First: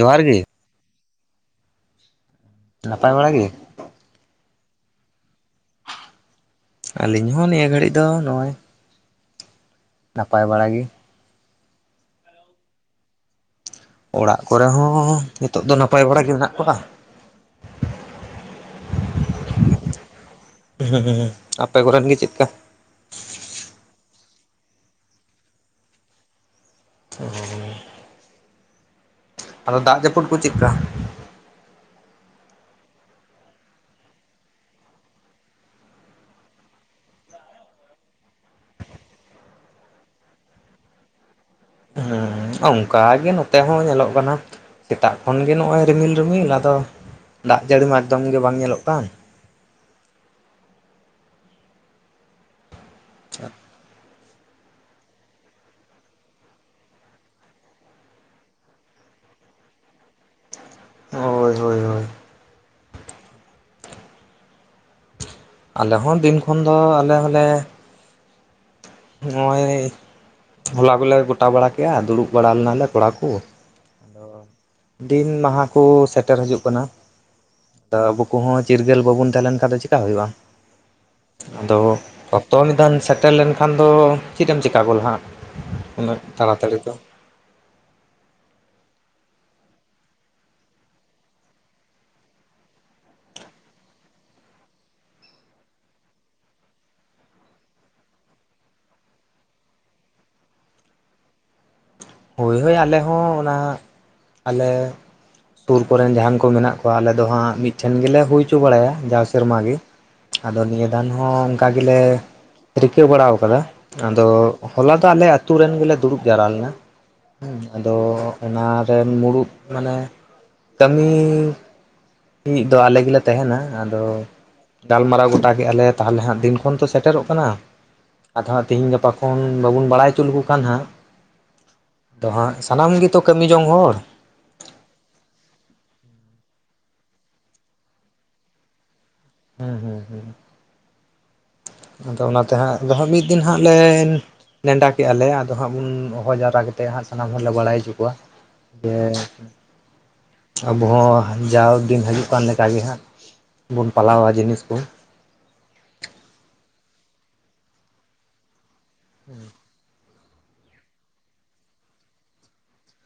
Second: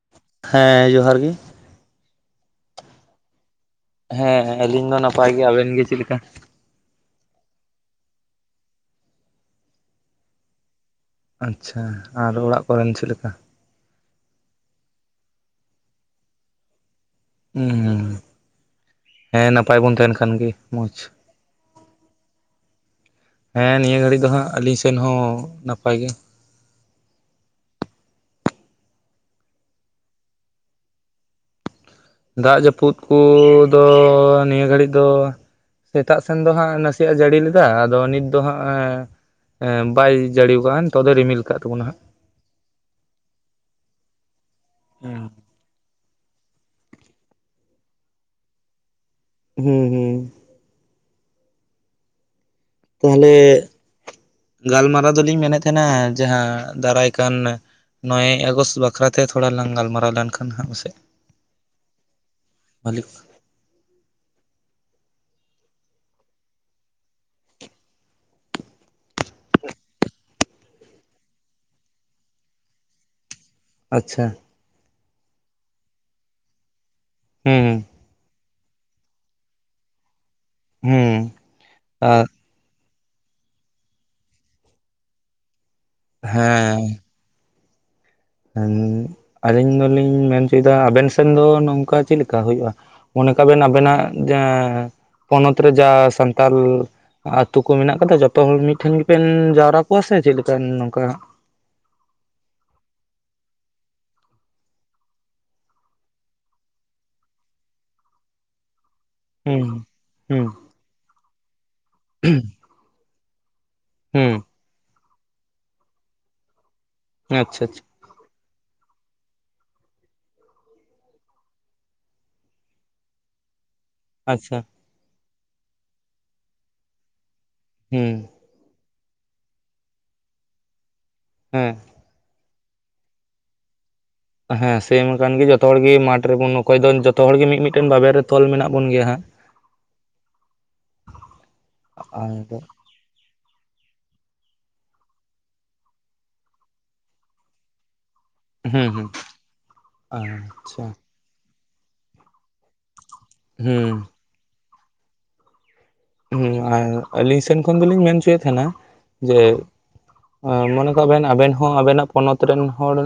ᱡᱚᱦᱟᱨ ᱜᱤ, ᱦᱮᱸᱻ ᱡᱚᱦᱟᱨ ᱜᱤ ᱱᱟᱯᱟᱭ ᱵᱟᱲᱟ ᱜᱤ? ᱦᱮᱸ ᱦᱮᱸ ᱟᱹᱞᱤᱧ ᱫᱚ ᱱᱟᱯᱟᱭ ᱜᱮ, ᱟᱵᱮᱱ ᱜᱮ ᱪᱤᱜ ᱞᱮᱠᱟ? ᱟᱹᱞᱤᱧ ᱦᱚᱸ ᱱᱤᱭᱟᱹ ᱜᱷᱟᱹᱲᱤᱡ ᱫᱚ ᱱᱚᱼᱚᱭ ᱱᱟᱯᱟᱭ ᱵᱟᱲᱟ ᱜᱮ ᱟᱪᱪᱷᱟ ᱟᱨ ᱚᱲᱟᱜ ᱠᱚᱨᱮᱱ ᱪᱮᱜ? ᱞᱮᱠᱟ ᱚᱲᱟᱜ ᱠᱚᱨᱮ ᱦᱚᱸ ᱱᱤᱛᱚᱜ ᱫᱚ ᱱᱟᱯᱟᱭ ᱵᱟᱲᱟ ᱜᱮ ᱢᱮᱱᱟᱜ ᱠᱚᱣᱟ᱾ ᱩᱸ ᱦᱩᱸ ᱦᱮᱸ ᱱᱟᱯᱟᱭ ᱵᱚᱱ ᱛᱟᱦᱮᱱ ᱠᱷᱟᱱ ᱜᱮ᱾ ᱦᱩᱸ ᱢᱚᱡᱽ ᱦᱩᱸ ᱦᱩᱸ ᱦᱩᱸ [unintelligible] ᱟᱯᱮ ᱠᱚᱨᱮᱱ ᱜᱮ ᱪᱮᱜᱠᱟ, ᱦᱮᱸ ᱱᱤᱭᱟᱹ ᱜᱷᱟᱹᱲᱤ ᱫᱚ ᱦᱟᱸᱜ ᱟᱹᱞᱤᱧ ᱥᱮᱱ ᱦᱚᱸ ᱱᱟᱯᱟᱭ ᱜᱮ, [inaudible] ᱟᱫᱚ ᱫᱟᱜ ᱡᱟᱹᱯᱩᱫ ᱠᱚ ᱪᱮᱜ-ᱠᱟ? ᱫᱟᱜ ᱡᱟᱹᱯᱩᱫ ᱠᱩᱻ ᱫᱚ ᱱᱤᱭᱟᱹ ᱜᱷᱟᱹᱲᱤ ᱫᱚ ᱥᱮᱛᱟᱜ ᱥᱮᱱ ᱫᱚ ᱦᱟᱸᱜ ᱱᱟᱥᱤᱭᱟᱜ ᱮ ᱡᱟᱹᱲᱤ ᱞᱮᱫᱟ ᱟᱫᱚ ᱱᱤᱛ ᱫᱚ ᱦᱟᱸᱜ ᱟᱻ [unintelligible] ᱵᱟᱭ ᱡᱟᱹᱲᱤ ᱟᱠᱟᱜ ᱱᱤᱛᱚᱜ ᱫᱚᱭ ᱨᱤᱢᱤᱞ ᱠᱟᱜ ᱛᱟᱵᱚᱱᱟ᱾ ᱚᱸ [unintelligible] ᱚᱱᱠᱟ ᱜᱮ ᱱᱚᱛᱮ ᱦᱚᱸ ᱧᱮᱞᱚᱜ ᱠᱟᱱᱟ᱾ ᱥᱮᱛᱟᱜ ᱦᱟᱸᱜ ᱠᱷᱚᱱ ᱜᱮ ᱱᱚᱜᱼᱚᱭ ᱨᱤᱢᱤᱞ ᱨᱤᱢᱤᱞ ᱟᱫᱚ ᱫᱟᱜ ᱡᱟᱹᱲᱤ ᱢᱟ ᱮᱠᱫᱚᱢ ᱜᱮ ᱵᱟᱝ ᱧᱮᱞᱚᱜ ᱠᱟᱱ᱾ ᱦᱮᱸ ᱦᱩᱸ᱾ ᱛᱟᱦᱞᱮ ᱜᱟᱞᱢᱟᱨᱟᱣ ᱫᱚ ᱞᱤᱧ ᱢᱮᱱᱮᱫ ᱛᱟᱦᱮᱱᱟ ᱡᱟᱸᱦᱟ ᱫᱟᱨᱟᱭ ᱠᱟᱱᱼᱼ ᱱᱚᱭᱮ ᱟᱜᱚᱥᱴ ᱵᱟᱠᱷᱨᱟ ᱛᱮ ᱛᱷᱚᱲᱟ ᱞᱟᱝ ᱜᱟᱞᱢᱟᱨᱟᱣ ᱞᱮᱱᱼᱼ [unintelligible] ᱥᱮ ᱦᱳᱭ ᱦᱳᱭ ᱦᱳᱭ [unintelligible] ᱟᱞᱮ ᱦᱚᱸ ᱫᱤᱱ ᱠᱷᱚᱱ ᱫᱚ ᱟᱞᱮ ᱦᱚᱸ ᱞᱮᱼᱼ ᱱᱚᱜᱼᱚᱭ ᱦᱚᱞᱟ ᱜᱚᱞᱮ ᱜᱚᱴᱟ ᱵᱟᱲᱟ ᱠᱮᱜ-ᱟ ᱫᱩᱲᱩᱵ ᱵᱟᱲᱟ ᱞᱮᱱᱟ ᱞᱮ ᱠᱚᱲᱟ ᱠᱩ᱾ ᱟᱪᱪᱷᱟ᱾ ᱫᱤᱱ ᱢᱟᱦᱟ ᱠᱚ ᱥᱮᱴᱮᱨ ᱦᱟᱡᱩᱜ ᱠᱟᱱᱟ ᱦᱩᱸ ᱛᱚ ᱟᱵᱚ ᱠᱚᱦᱚᱸᱼᱼ ᱪᱤᱨᱜᱟᱹᱞ ᱵᱟᱵᱚᱱ ᱛᱟᱦᱮᱸ ᱞᱮᱱ ᱠᱷᱟᱱ ᱫᱚ ᱪᱮᱠᱟ ᱦᱩᱭᱩᱜᱼᱟ ᱦᱩᱸ ᱟᱫᱚ ᱟᱨ ᱼᱼ ᱛᱚ ᱢᱤᱫ ᱫᱷᱟᱣ ᱮᱢ ᱥᱮᱴᱮᱨ ᱞᱮᱱᱠᱷᱟᱱ ᱫᱚ, ᱪᱮᱫ ᱮᱢ ᱪᱤᱠᱟ ᱜᱚᱫᱟ ᱦᱟᱸᱜ ᱩᱱᱟᱹᱜ ᱛᱟᱲᱟᱛᱟᱹᱲᱤ ᱫᱚ᱾ ᱮᱱ ᱟᱹᱞᱤᱧ ᱫᱚ ᱞᱤᱧ ᱢᱮᱱ ᱪᱚᱭ ᱫᱟ ᱟᱵᱮᱱ ᱥᱮᱱ ᱫᱚ ᱱᱚᱝᱠᱟ ᱪᱮᱫ ᱞᱮᱠᱟ ᱦᱩᱭᱩᱜᱼᱟ? ᱢᱚᱱᱮ ᱠᱟᱜ ᱵᱮᱱ ᱟᱵᱮᱱᱟᱜ ᱦᱚᱱᱚᱛ ᱨᱮ ᱡᱟᱦᱟ ᱥᱟᱱᱛᱟᱞᱼᱼ ᱟᱹᱛᱩ ᱠᱚ ᱢᱮᱱᱟᱜ ᱠᱟᱫᱟ ᱡᱚᱛᱚ ᱦᱚᱲ ᱢᱤᱫᱴᱷᱮᱱ ᱜᱮᱵᱮᱱ ᱡᱟᱣᱨᱟ ᱠᱚᱣᱟ ᱥᱮ ᱪᱮᱫ ᱞᱮᱠᱟ, ᱱᱚᱝᱠᱟᱼᱼ ᱦᱳᱭ ᱦᱳᱭ ᱟᱞᱮ ᱦᱚᱸ ᱚᱱᱟ ᱟᱞᱮᱼᱼ ᱥᱩᱨ ᱠᱚ ᱨᱮᱱ ᱡᱟᱦᱟᱱ ᱠᱚ ᱢᱮᱱᱟᱜ ᱠᱚᱣᱟ ᱟᱞᱮ ᱫᱚ ᱦᱟᱸᱜ ᱢᱤᱫᱴᱷᱮᱱ ᱜᱮᱞᱮ ᱦᱩᱭ ᱪᱚ ᱵᱟᱲᱟᱭᱟ, ᱡᱟᱥᱼᱼ ᱥᱮᱨᱢᱟ ᱦᱩᱸ ᱜᱮ, ᱦᱩᱸ ᱟᱫᱚ ᱱᱤᱭᱟᱹ ᱫᱟᱱ ᱦᱚᱸ ᱚᱱᱠᱟ ᱜᱮᱞᱮ ᱨᱤᱠᱟᱹ ᱵᱟᱲᱟᱣ ᱠᱟᱫᱟ᱾ ᱟᱫᱚ ᱦᱩᱸ ᱦᱚᱞᱟ ᱫᱚ ᱟᱞᱮ ᱟᱹᱛᱩ ᱨᱮᱱ ᱜᱮᱞᱮ ᱫᱩᱲᱩᱵ ᱡᱟᱣᱨᱟ ᱞᱮᱱᱟ᱾ ᱦᱩᱸ, ᱟᱪᱪᱷᱟ ᱟᱪᱪᱷᱟ ᱟᱫᱚ ᱚᱱᱟ ᱨᱮᱱ ᱢᱩᱲᱩᱛ ᱢᱟᱱᱮ ᱠᱟᱹᱢᱤ ᱼᱼ ᱢᱤᱫ ᱫᱚ ᱟᱞᱮ ᱜᱮᱞᱮ ᱛᱟᱦᱮᱱᱟ ᱟᱫᱚᱼᱼ ᱟᱪᱪᱷᱟ ᱜᱟᱞᱢᱟᱨᱟᱣ ᱜᱚᱴᱟ ᱠᱮᱜᱼᱟ ᱞᱮ ᱛᱟᱦᱞᱮ ᱦᱟᱸᱜ ᱫᱤᱱ ᱠᱷᱚᱱ ᱛᱚ ᱥᱮᱴᱮᱨᱚᱜ ᱠᱟᱱᱟ, ᱦᱩᱸ ᱟᱫᱚ ᱦᱟᱸᱜ ᱛᱤᱦᱤᱧ ᱜᱟᱯᱟᱼᱼ ᱠᱷᱚᱱ ᱵᱟᱵᱩᱱ ᱵᱟᱲᱟᱭ ᱪᱚ ᱞᱮᱠᱚ ᱠᱷᱟᱱ ᱦᱟᱸᱜᱼᱼ ᱦᱩᱸ᱾ ᱛᱚ ᱦᱟᱸᱜ ᱥᱟᱱᱟᱢ ᱜᱤᱛᱚ ᱠᱟᱹᱢᱤ ᱡᱚᱝ ᱦᱚᱲ᱾ ᱦᱮᱸ ᱥᱮ ᱢᱟ ᱠᱟᱱ ᱜᱤ ᱡᱚᱛᱚ ᱦᱚᱲ ᱜᱮ ᱢᱟᱴᱷ ᱨᱮᱵᱚᱱ ᱚᱠᱚᱭ ᱫᱚ ᱡᱚᱛᱚ ᱦᱚᱲ ᱜᱮ ᱢᱤᱜ ᱢᱤᱜᱴᱮᱱ ᱵᱟᱵᱮᱨ ᱨᱮ ᱛᱚᱞ ᱢᱮᱱᱟᱜ ᱵᱚᱱ ᱜᱮᱭᱟ ᱦᱟᱸᱜ᱾ ᱦᱮᱸ ᱦᱮᱸ ᱦᱮᱸ, ᱟᱫᱚ ᱚᱱᱟ ᱛᱮ ᱦᱟᱸᱜ ᱫᱚ ᱦᱟᱸᱜ ᱢᱤᱫ ᱫᱤᱱ ᱦᱟᱸᱜ ᱞᱮᱼᱼ ᱱᱮᱰᱟ ᱠᱮᱜᱼᱟ ᱞᱮ ᱟᱫᱚ ᱦᱟᱸᱜ ᱩᱱ ᱦᱚᱦᱚ ᱡᱟᱣᱨᱟ ᱠᱟᱛᱮᱜ ᱦᱟᱸᱜ ᱥᱟᱱᱟᱢ ᱦᱚᱲ ᱞᱮ ᱵᱟᱲᱟᱭ ᱩᱪᱩ ᱠᱚᱣᱟ᱾ ᱦᱩᱸ ᱡᱮ ᱦᱩᱸ ᱟᱵᱚ ᱟᱪᱪᱷᱟ ᱦᱚᱸ ᱡᱟᱣ ᱫᱤᱱ ᱦᱟᱹᱡᱩᱜ ᱠᱟᱱ ᱞᱮᱠᱟ ᱜᱮ ᱦᱟᱸᱜᱼᱼ ᱦᱩᱸ᱾ [unintelligible] ᱡᱤᱱᱤᱥ ᱠᱩᱼᱼ ᱦᱩᱸ ᱟᱨ ᱟᱹᱞᱤᱧ ᱥᱮᱱ ᱠᱷᱚᱱ ᱫᱩᱞᱤᱧ ᱢᱮᱱ ᱩᱪᱩᱭᱮᱜ ᱛᱮᱦᱮᱱᱟ ᱡᱮᱼᱼ ᱟ ᱢᱚᱱᱮ ᱠᱟᱜ ᱵᱮᱱ ᱟᱵᱮᱱ ᱦᱚᱸ ᱟᱵᱮᱱᱟᱜ ᱯᱚᱱᱚᱛ ᱨᱮᱱ ᱦᱚᱲᱼᱼ